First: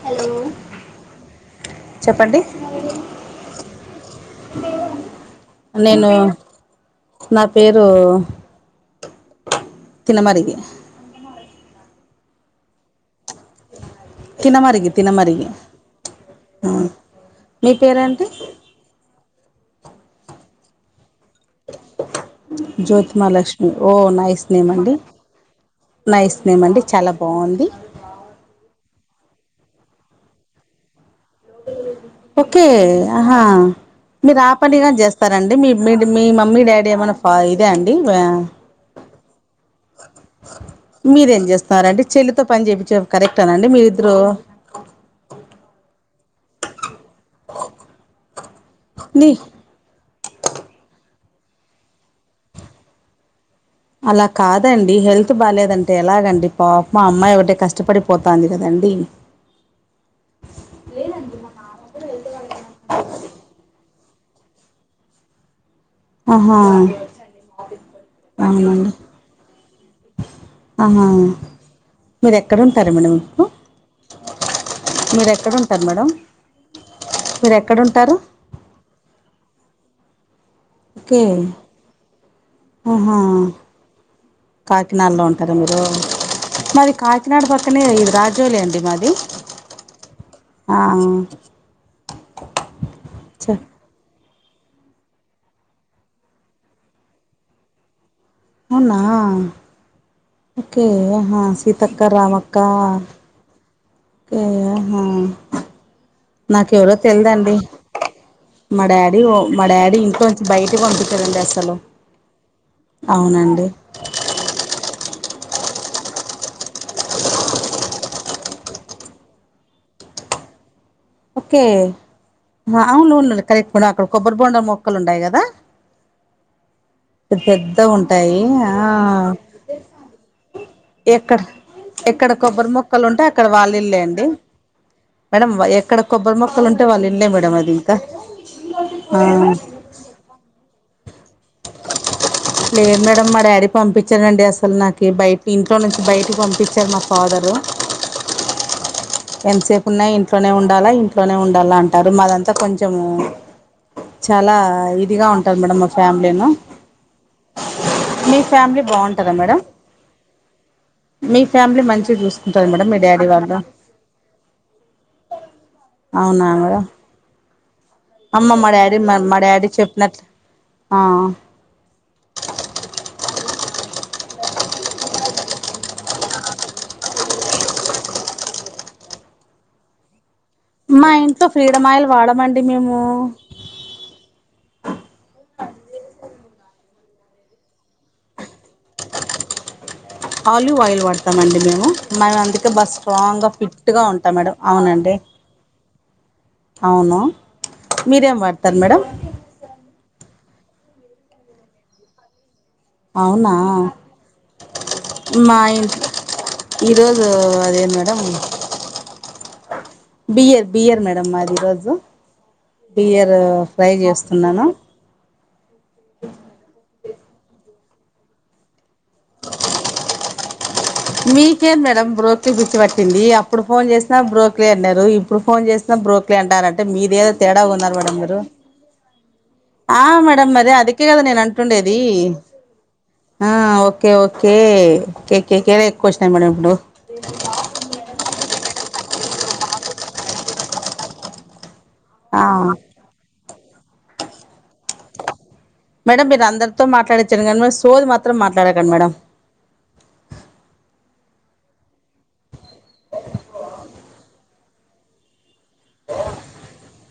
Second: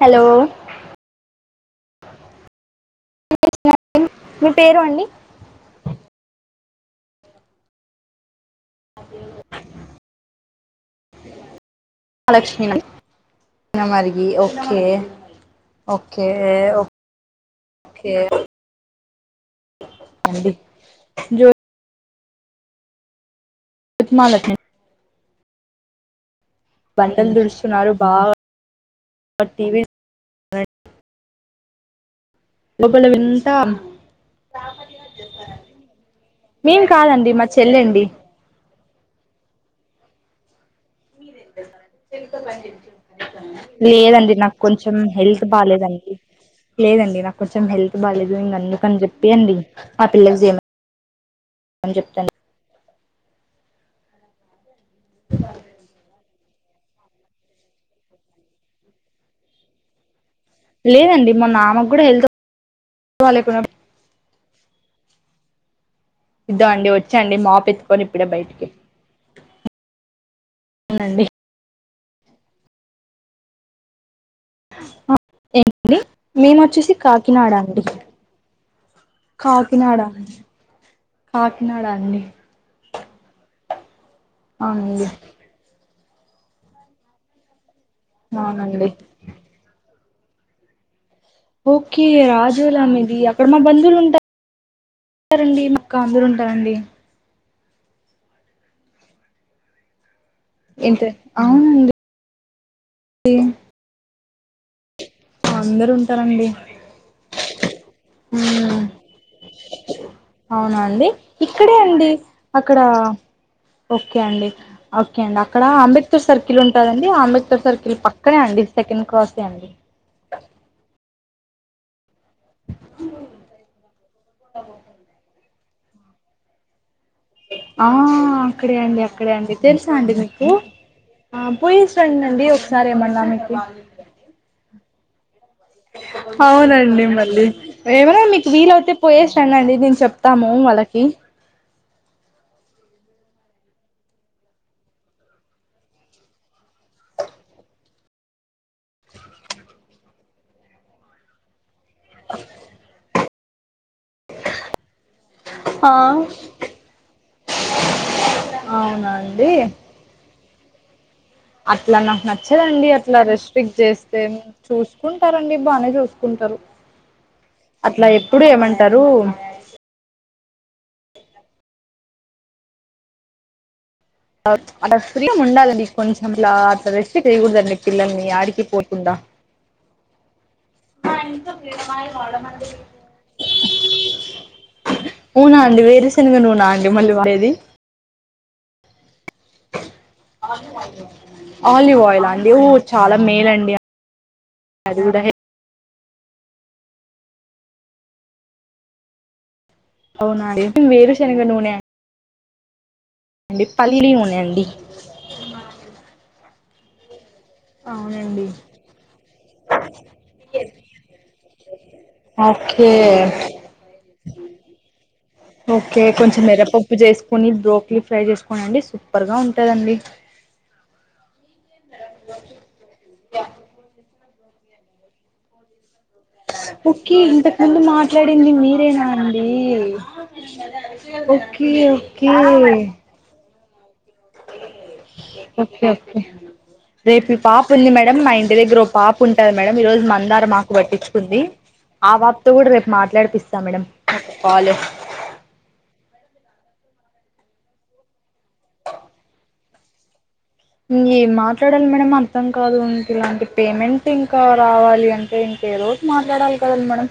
Hello చెప్పండి మీ పేరు అండి నేను నా పేరు తినమరిగి లక్ష్మీ తిన మరికి ఓకే తినమరిగి తినమరిగి ఓకే మీ ఒకే పేరేంటి అండి జో జ్యోతిమలక్ష్మి ఓ నైస్ జ్యోతిమాలక్ష్మి నేమ్ అండి నైస్ నేమ్ అండి చాలా బండలు బాగుంది దుడుస్తున్నారు బాగా టీవీ ఓకే లోపల ఆహా వింతా మీరు ఆ పనిగాని చేస్తారండి మీ మీ మీ మమ్మీ మేం డాడీ ఏమైనా కాదండి ఫ మా ఇదా అండి చెల్లండి మీరేం చేస్తారండి చెల్లితో పని చెపిచ్చేది కరెక్టానండి మీరిద్దరు లేదండి నాకు కొంచెం హెల్త్ బాలేదండి లేదండి నాకు కొంచెం హెల్త్ బాలేదు ఇంక అందు కని నీ చెప్పియండి ఆ పిల్లని చేమని చెప్తండి అలా కాదండి హెల్త్ బాలేదంటే ఎలాగండి పాపము ఆ అమ్మాయి ఒకటే కష్టపడిపోతుంది కదండి లేదండి మొన్న ఆమెకు కూడా హెల్త్ బాలే ఆహా దండి వచ్చాండి మాపు ఎత్తుకొని ఇప్పుడే బయటికి అవునండి ఆహా అవునండి మీరు ఎక్కడ ఉంటారు మేడం ఇప్పుడు మీరు ఏ ఎక్కడుంటారు నేనండి మేడం మేము వచ్చేసి కాకినాడ మీరు అండి ఎక్కడుంటారు కాకినాడ ఓకే కాకినాడ అండి ఆహా అవునండి కాకినాడలో ఉన్ టారా మీరు మాది కాకినాడ పక్కనే ఇ రాజోలి అండి అవునండి మాది ఆ ఓకే రాజులాం మీది అక్కడ చె మా బంధువులు ఉంటా టారండి మక్క అందరు ఉంటారండి అవునా ఓకే ఇంతే హా సీతక్క, రామక్క ఏ ఏ హా అందరు ఉంటారండి ఎవరో తెలిదండి మ్మ్ మా డాడీ వో మా డాడీ ఇంట్లోంచి అవునా బయటకి అండి పంపించాడండి అసలు ఇక్కడే అండి అక్కడ అవునండి ఓకే అండి ఓకే అండి అక్కడ అంబేద్కర్ సర్కిల్ ఉంటాదండి అంబేద్కర్ సర్కిల్ పక్కనే అండి సెకండ్ క్రాసే అండి ఓకే అవును ఉండు ఉండు కరెక్ట్ అక్కడ కొబ్బరి బొండం మొక్కలు ఉండాయి కదా పెద్ద పెద్ద ఆ ఉంటాయి ఆ అక్కడే అండి అక్కడే అండి తెలుసా అండి మీకు ఎక్కడ ఆ పోయేసి రండి ఎక్కడ అండి కొబ్బరి ఒకసారి మొక్కలు ఉంటే ఏమన్నా అక్కడ మీకి వాళ్ళ ఇల్లే అండి మేడం వయా అవునండి మళ్ళీ ఇంకా ఏమన్నా మీకు వీలవుతే ఆ పోయేసి రండి అండి నేను చెప్ తాము వాళ్ళకి లేదు మేడం మా డాడీ పంపించండి అసలు నాకు బయట ఇంట్లో నుంచి బయటికి పంపించారు మాకు ఫాదరు ఎంతసేపు ఉన్నా ఇంట్లోనే ఉండాలా ఇంట్లోనే ఉండాలా అన్ టరు మాదంతా కొంచెం చాలా ఇదిగా ఉంటాది మేడం మా ఆ ఫ్యామిలీను మీ ఫ్యామిలీ అవునా బాగుంటదా అండి మేడం మీ ఫ్యామిలీ అట్లా మంచిగా నాకు చూసుకుంటారు మేడం నచ్చదండి మీ అట్లా డాడీ వాళ్ళు రెస్ట్రిక్ట్ చేస్తే చూసుకుంటారండి బానే అవునా చూసుకుంటారు మేడం అట్లా ఎప్పుడు అమ్మ మా డాడీ ఏమంటారు మా మా డాడీ చెప్పినట్లు ఆ అలా ఫ్రీ ఉండాలండి కొంచెం అట్లా అట్ రెస్ట్ చేయకూడదండి పిల్లల్ని యాడికి పోకుండా మా ఇంట్లో ఫ్రీడమ్ ఆయిల్ వాడమండి మేము అవునా అండి వేరే సినిమా నునా అండి మళ్ళీ వె ఆలివ్ ఆయిల్ వాడతామండి మేము ఆలివ్ ఆయిల్ మేము అండి ఒ అందుకే బాగా చాలా స్ట్రాంగ్గా మేలండి ఫిట్గా ఉంటాం మేడం అది అవునండి దహె అ అవును మీరేం వాడతారు మేడం అవునండి వేరు శనగ నూనె అవునా అండి పల్లి నూనె అండి మా ఇంట్లో ఈరోజు అదేంది మేడం అవునండి బియర్ బియర్ మేడం మాది ఈరోజు ఓకే బియరు ఫ్రై చేస్తున్నాను ఓకే కొంచెం మిరపప్పు చేసుకుని బ్రోక్లీ ఫ్రై చేసుకోని అండి సూపర్గా ఉంటదండి మీకేం మేడం బ్రోక్లి పిచ్చి పట్టింది అప్పుడు ఫోన్ చేసినా బ్రోక్లి అన్నారు ఇప్పుడు ఫోన్ చేసినా బ్రోక్ అన్నారంటే ఓకే మీదేదో ఇంతకు తేడా ముందు ఉన్నారు మేడం మాట్లాడింది మీరేనా అండి ఆ మేడం మరి అది దే కదా నేను ఓకే అంటుండేది ఓకే ఆ ఓకే ఓకే కే కేకే ఓకే ఎక్కువ ఓకే వచ్చినాయి మేడం రేపు ఈ పాప ఉంది మేడం మా ఇంటి దగ్గర పాప ఉంటారు మేడం ఈ రోజు మందార మాకు పట్టించుకుంది ఆ పాపతో కూడా రేపు మాట్లాడిపిస్తా మేడం కాలే మేడం మీరు అందరితో మాట్డడిచ్చారు కానీ సోది మాత్రం మాట్లాడకండి మేడం ఏం మాట్లాడాలి మేడం అర్థం కాదు ఇంక ఇలాంటి పేమెంట్ ఇంకా రావాలి అంటే ఇంకేదో మాట్లాడాలి కదండి మేడం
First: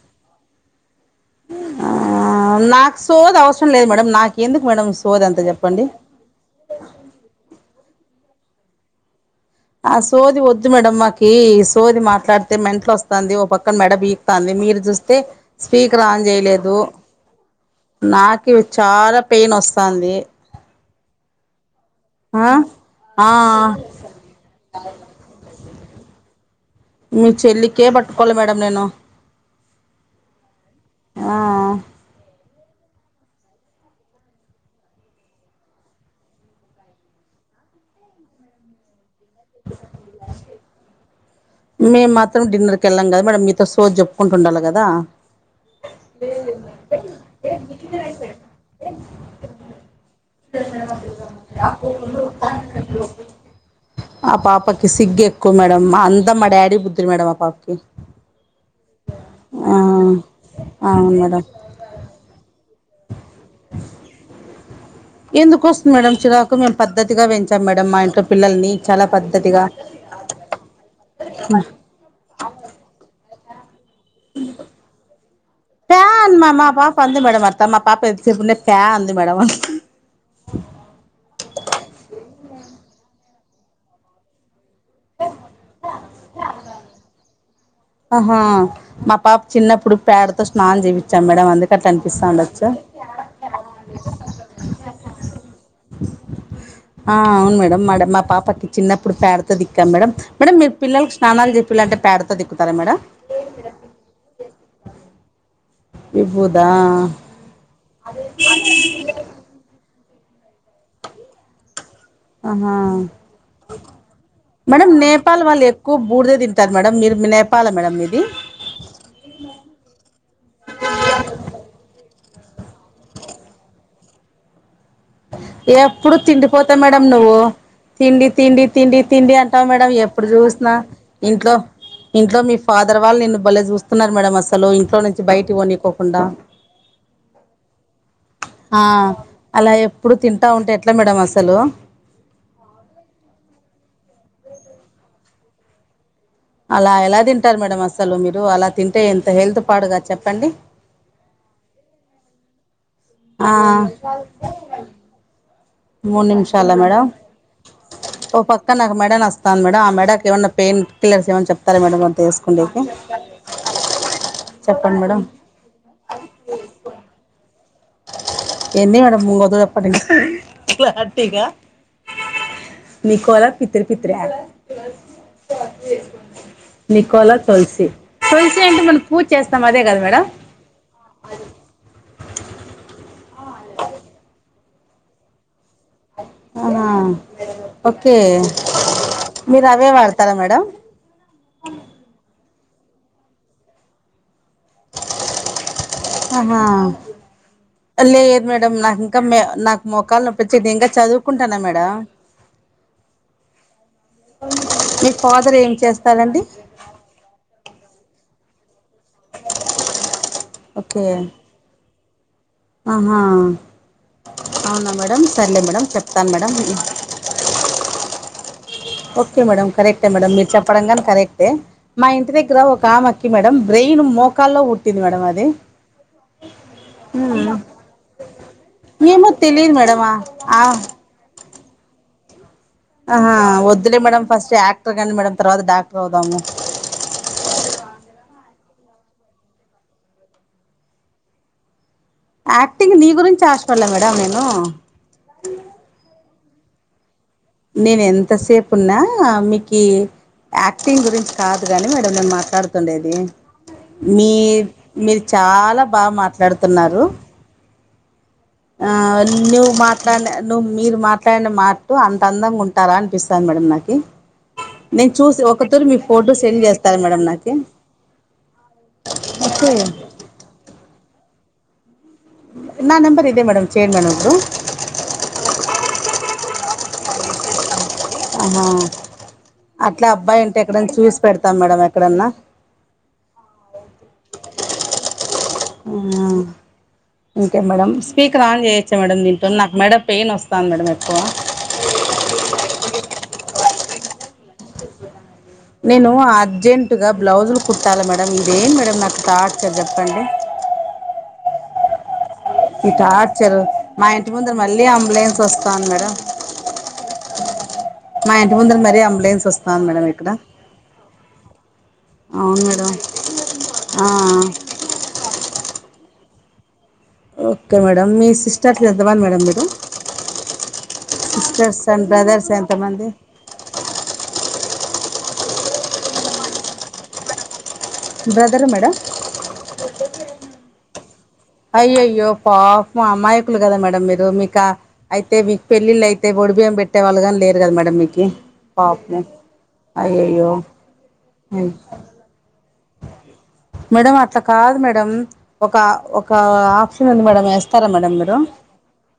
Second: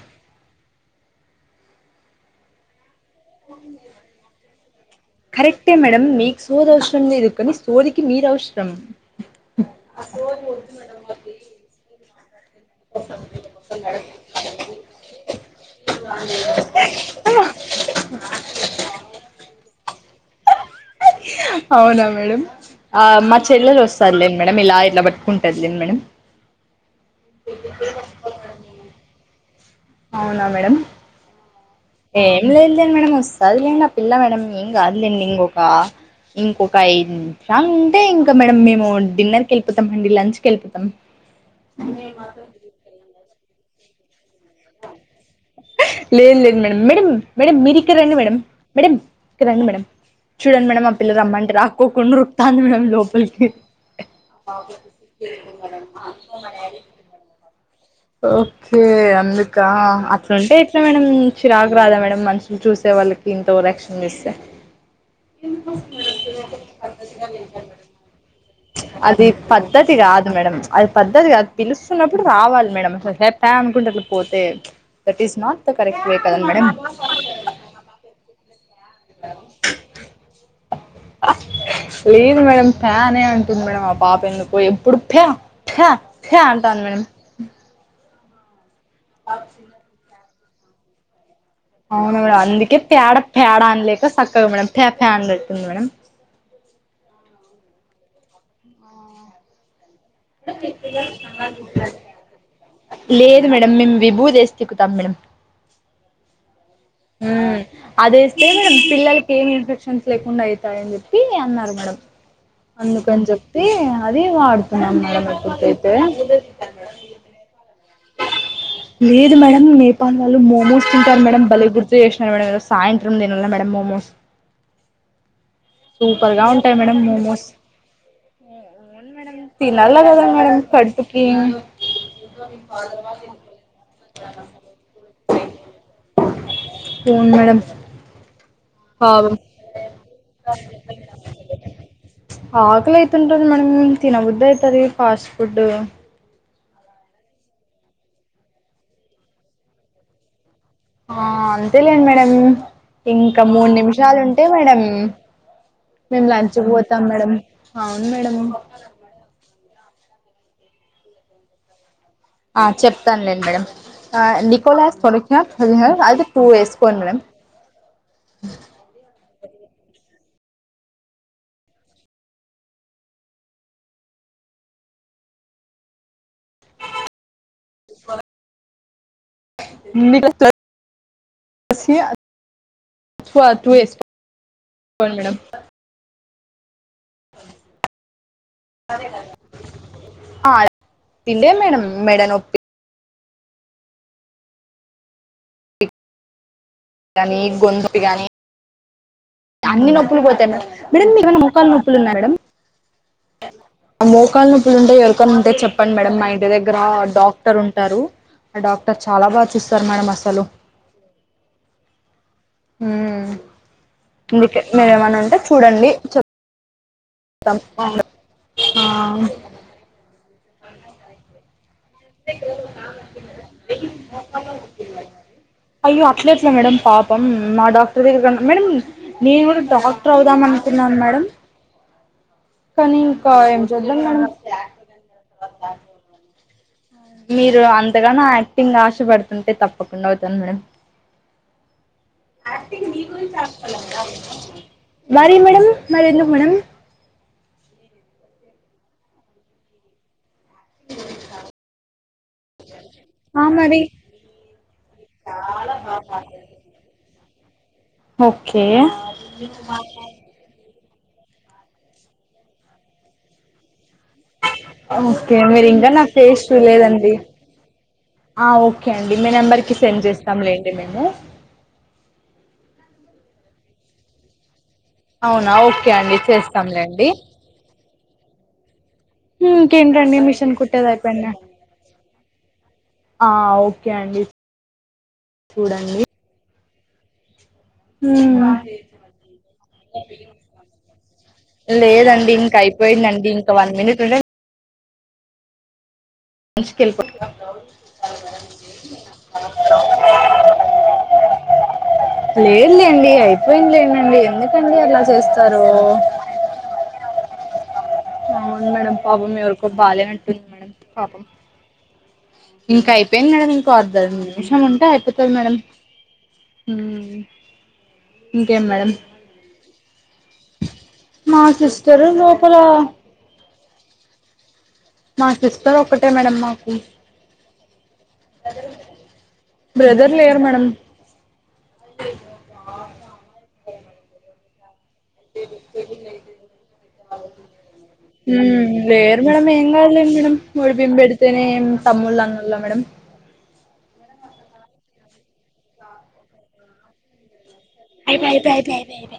నాకు సోది అవసరం లేదు మేడం నాకు ఎందుకు మేడం సోది అంత చెప్పండి సోదవసరం లేదు కాని సోదికి మీరు అవసరం ఆ సోది వద్దు మేడం మాకి ఈ సోది మాట్లాడితే మెంటల్ వస్తాంది ఓ పక్కన మేడం ఈ తాంది మీరు చూస్తే స్పీకర్ ఆన్ జేయలేదు నాకు చాలా పెయిన్ వస్తాంది అవునా మేడం ఆ ఆ మా చెల్లెలు వస్తాలే మేడం ఇలా ఇట్ల పట్టుకుంటాదిలే మేడం మీ చెల్లికే పట్టుకోవాలి మేడం నేను అవునా మేడం ఆ ఏం లేదులే మేడం వస్తాంది లేండి ఆ పిల్ల మేడం ఏం కాదులేండి ఇంకొక ఇంకొక ఐదు నిమిషాలు ఉంటే ఇంకా మేడం మేము డిన్నర్ ఎళ్ళిపోతమండి లంచ్కి ఎళ్ళిపోతం కెళ్ళం కదా మేడం మీతో సోది జెప్పుకుంట ఉండాలి కదా లేదు లేదు మేడం మేడం మేడం మీరు ఇక్కడ రండి మేడం మేడం ఇక్కడ రండి మేడం చూడండి మేడం ఆ పిల్లలు రమ్మంటే రాక్కొకుండా రుక్తాంది మేడం లోపలికి ఆ పాపకి సిగ్గు ఎక్కువ మేడం అంతా మా డాడీ బుద్ధులు మేడం ఆ పాపకి ఓకే అందుక ఆ అట్లుంటే ఎట్లా మేడం చిరాకు రాదా మేడం మంచి చూసే వాళ్ళకి ఇంత ఓవర్ యాక్షన్ చేస్తే ఎందుకు వస్తుంది మేడం చిరాకు మేము పద్ధతిగా పెంచాం మేడం మా ఇంట్లో పిల్లల్ని చాలా అది పద్ధతిగా పద్ధతి కాదు మేడం అది పద్ధతి కాదు పిలుస్ ప్పుడు రావాలి మేడం అసలు తే త్తే అనుకుంట ఎట్ల పోతే that is not the correct way fan కదండి మా మేడం మా పాప అంది మేడం అత్త మా పాప ఎంతసేపునే పే అంది మేడం లేదు మేడం పే అనే అంటుంది మేడం ఆ పాప ఎందుకో ఎ ఉడ్ పే పే పే అంటాను మేడం ఆహా మా పాప చిన్నప్పుడు పేడతో స్నానం చేపించాం మేడం అంద అవునా మేడం అందుకే పేడ పేడ అనలేక చక్కగా మేడం ప్యా అన్ చేప్తుంది మేడం ఆ అవును మేడం మ మా పాపకి చిన్నప్పుడు పేడతో తిక్కమ్ మేడం మీరు పిల్లలకు స్నానాలు చెప్పిలంటే పేడతో దిక్కుతారా మేడం లేదు మేడం మేము విభూదేసి తిక్కుతాం మేడం విబుదా మ్ అదేస్తే మేడం పిల్లలకి ఏమి ఇన్ఫెక్షన్స్ లేకుండా అవుతాయని చెప్పి అన్నారు మేడం ఆహా అందుకని చెప్పి అది మేడం వాడుతున్నాం నేపాల్ వాళ్ళు ఇప్పుటికైతే ఎక్కువ బూర్దే తింటారు మేడం మీరు నే పాల మేడం మీది లేదు మేడం నేపాల్ వాల్లు మోమోస్ తింటారు మేడం బలే గుర్తు చేస్సిన్నారు మేడం ఈ సాయంత్రం తినలే మేడం మోమోస్ ఎప్పుడు సూపర్ గా తిండిపోతె ఉంటాయి మేడం నువ్వు మోమోస్ తిండి తిండి తిండి తిండి అంటాం మేడం తినాల కదా ఎప్పుడు మేడం చూసిన కడుపుకి ఇంట్లో ఇంట్లో మీ ఫాదర్ వాళ్ళు నిన్న బలే చూస్తున్నారు మేడం అసలు ఇంట్లో నుంచి బయటికి పోనికోకుండా అవును మేడం ఆ పాపం అలా ఎప్పుడు తింటా ఉంటే ఎట్లా మేడం అసలు ఆకలి అయితుంటుంది మేడం తినబుద్దయితది ఫాస్ట్ ఫుడ్ అలా ఎలా తింటారు మేడమ్ అసలు మీరు అలా తింటే ఎంత హెల్త్ పాడుగాద్ చెప్పండి ఆ అంతేలెండి మేడం ఇంకా ఆ మూడు నిమిషాలు ఉంటే మేడం మూడు మేము లంచ్కు నిమిషాల పోతాం మేడం అవును మేడం మేడనస్ స్తును మేడం ఆ మేడకు ఏమన్న పెయిన్ కల్లర్స్ ఏమన్నా చెప్తర మేడం ఆ వేసుకుండేకి చెప్తానులేను మేడం నికోలాస్ చెప్పండి మేడం పొడకిిన అది టూ వేసుకొండి మేడం ఎన్ని మేడం ముంగ్ క్లరిటిగ మీకోలా పిత్రృ పిత్ర నికోలస్ తులసి తులసి అంటే మనం పూజ చేస్తాం అదే కదా మేడం స్సి [unintelligible] మేడం అహా ఓకే మీరు అదే వాడుతారా మేడం తిన్లే మేడం మేడనోప్పి అహా కాని గొంతు గాని మేడం నాకు ఇంకా మే నాకు అన్ని నొప్పులు మోకాలు నొప్పి పోతాయి వచ్చి నేను ఇంకా మేడం ఏమన్న చదువుకుంటానా మొకాళ్ళ నొప్పులు ఉన్నయ మేడం మోకాళ్ నొప్పులు ఉంటే మీ ఎవరికైనా ఉంటే ఫాదర్ ఏం చెప్పండి మేడం మా చేస్తారండి ఇంటి దగ్ దగ్గర డాక్టర్ ఉంటారు ఆ డాక్టర్ చాలా బాగ్ చూస్తారు మేడం అసలు ఓకే ఆహా మ్ అందుకే అవునా మీరేమైన్నా మేడం ఉంటే సర్లే మేడం చూడండి చెప్ చెప్తాను మేడం తప్ కుండ్ ఓకే మేడం కరెక్టే మేడం మీరు చెప్పడం కాని కరెక్టే మా ఇంటి దగ్గర ఒకమె ఒచ్చి మేడం బ్రెయిన్ మోకాల్లో పుట్టింది మేడం అది అయ్యో అట్లెట్ల మేడం పాపం నా డాక్టర్ దగ్గర మేడం ఏమో నిను కూడా తెలియదు డాక్ మేడం క్టర్ అవుదాం ఆ అనుకున్నాను మేడం కానీ ఆహా ఇంకా ఏం వద్దులే చేద్దాం మేడం ఫస్ట్ యాక్టర్ కండి మేడం తర్వాత డాక్టర్ అవుదాము మీరు అంతగాను యాక్టింగ్ ఆశపడుతుంటే తప్పకుండా అవుతాను మేడం యాక్టింగ్ నీ గురించి ఆశపలే మేడం నేను మరి మేడం మరి ఎందుకు మేడం నేన్ ఎంతసేపున్నా మీకీ ఆక్టింగ్ గురించి కాదు గాని మేడం నేను మాట్లాడుతుండేది ఆ మరి మీ మీరు చాలా బా మాట్లాడుతున్నారు ఓకే ఆ న్యూ మ తాండ ను మీరు మాట్లాడిన మార్తు అంత అందంగా ఉంటారా అన్పిస్సంది మేడం నాకి నేన్ ఓకే చూసి మీరు ఒక తురు ఇంకా మీ నా ఫోటో ఫేస్ సెంన్ జేస్తారా చూడలేదండి మేడం నాకి ఆ ఓకే అండి మీ ఓకే నెంబర్కి సెండ్ జేస్తాం లేండి మేము నా నంబర్ ఇదే మేడం చేయన్ మేడం ఇప్పుడు అవునా ఓకే అండి చేస్తాంలేండి. ఆహా అట్లా ఇంకేంటండి అబ్బాయి మిషన్ అంటే కుట్టేది ఎక్కడనా చూసి అయిపోయిందా పెడ్తాం మేడం ఎక్కడన్నా ఆ ఓకే అండి చూడండి ఆ ఇంకే మేడంమ్ స్పీకర్ ఆన్ జేయచ్చ మేడం దీంతోన్ నాకు మేడ పెయిన్ ఒస్తాంది మేడం ఎక్కువ లేదండి ఇంక అయిపోయిందండి ఇంక వన్ మినిట్ ఉంటే నేను లంచ్కి అర్జెంటుగా వెళ్ళిపోత బ్లౌజులు కుట్టాలి మేడం ఇదేం మేడం నాకు టార్చర్ జెప్పండి. ఈ లేదులేండి టాచ్చారు మా అయిపోయిందిలేనండి ఇంటి ముందరా ఎందుకండి మళ్ళీ అలా అంబులెన్స్ చేస్తారు ఒస్తాంది మేడం మా ఇంటి అవును ముందర మేడంమ్ మరీ పాపం అంబులెన్స్ ఎవరికో వస్తుంది మేడం ఇక్కడ బాలేనట్టుంది మేడం పాపం అవును మేడం ఇంకా అయిపోయింది మేడం ఇంకో అద్ద ఆ, నిమ్షం ఉంటే అయిపోతే sir madam um okay madam మీ సిస్టర్స్ ఎంత మంది మేడం మీరు మా సిస్టర్స్ సిస్టర్ అండ్ బ్రదర్స్ లోపల ఎంత మంది. మా సిస్టర్ ఒకటే మేడం మాకు బ్రదరు మేడం బ్రదర్ లేరు మేడం అయ్యో అయ్యో పాపం అమాయకులు గాదా మేడం మీరు మీకా అయితే మీకు పెళ్ళిళ్ళు అయితే ఒడి బియ్యం పెట్టే వాళ్ళు గానీ లేరు గాదా మేడం మీకి పాపం అయ్యోయ్యో ఒడిబియ్యం బెడ్తేనెం తమ్ముళ్లు అన్నలా మేడం మేడం అట్లా కాదు మేడం ఒక ఒక ఆఫ్షన్ ఉంది మేడం వేస్త ఐపాయ్ ఐపాయ్ ఐపాయ్ పె పె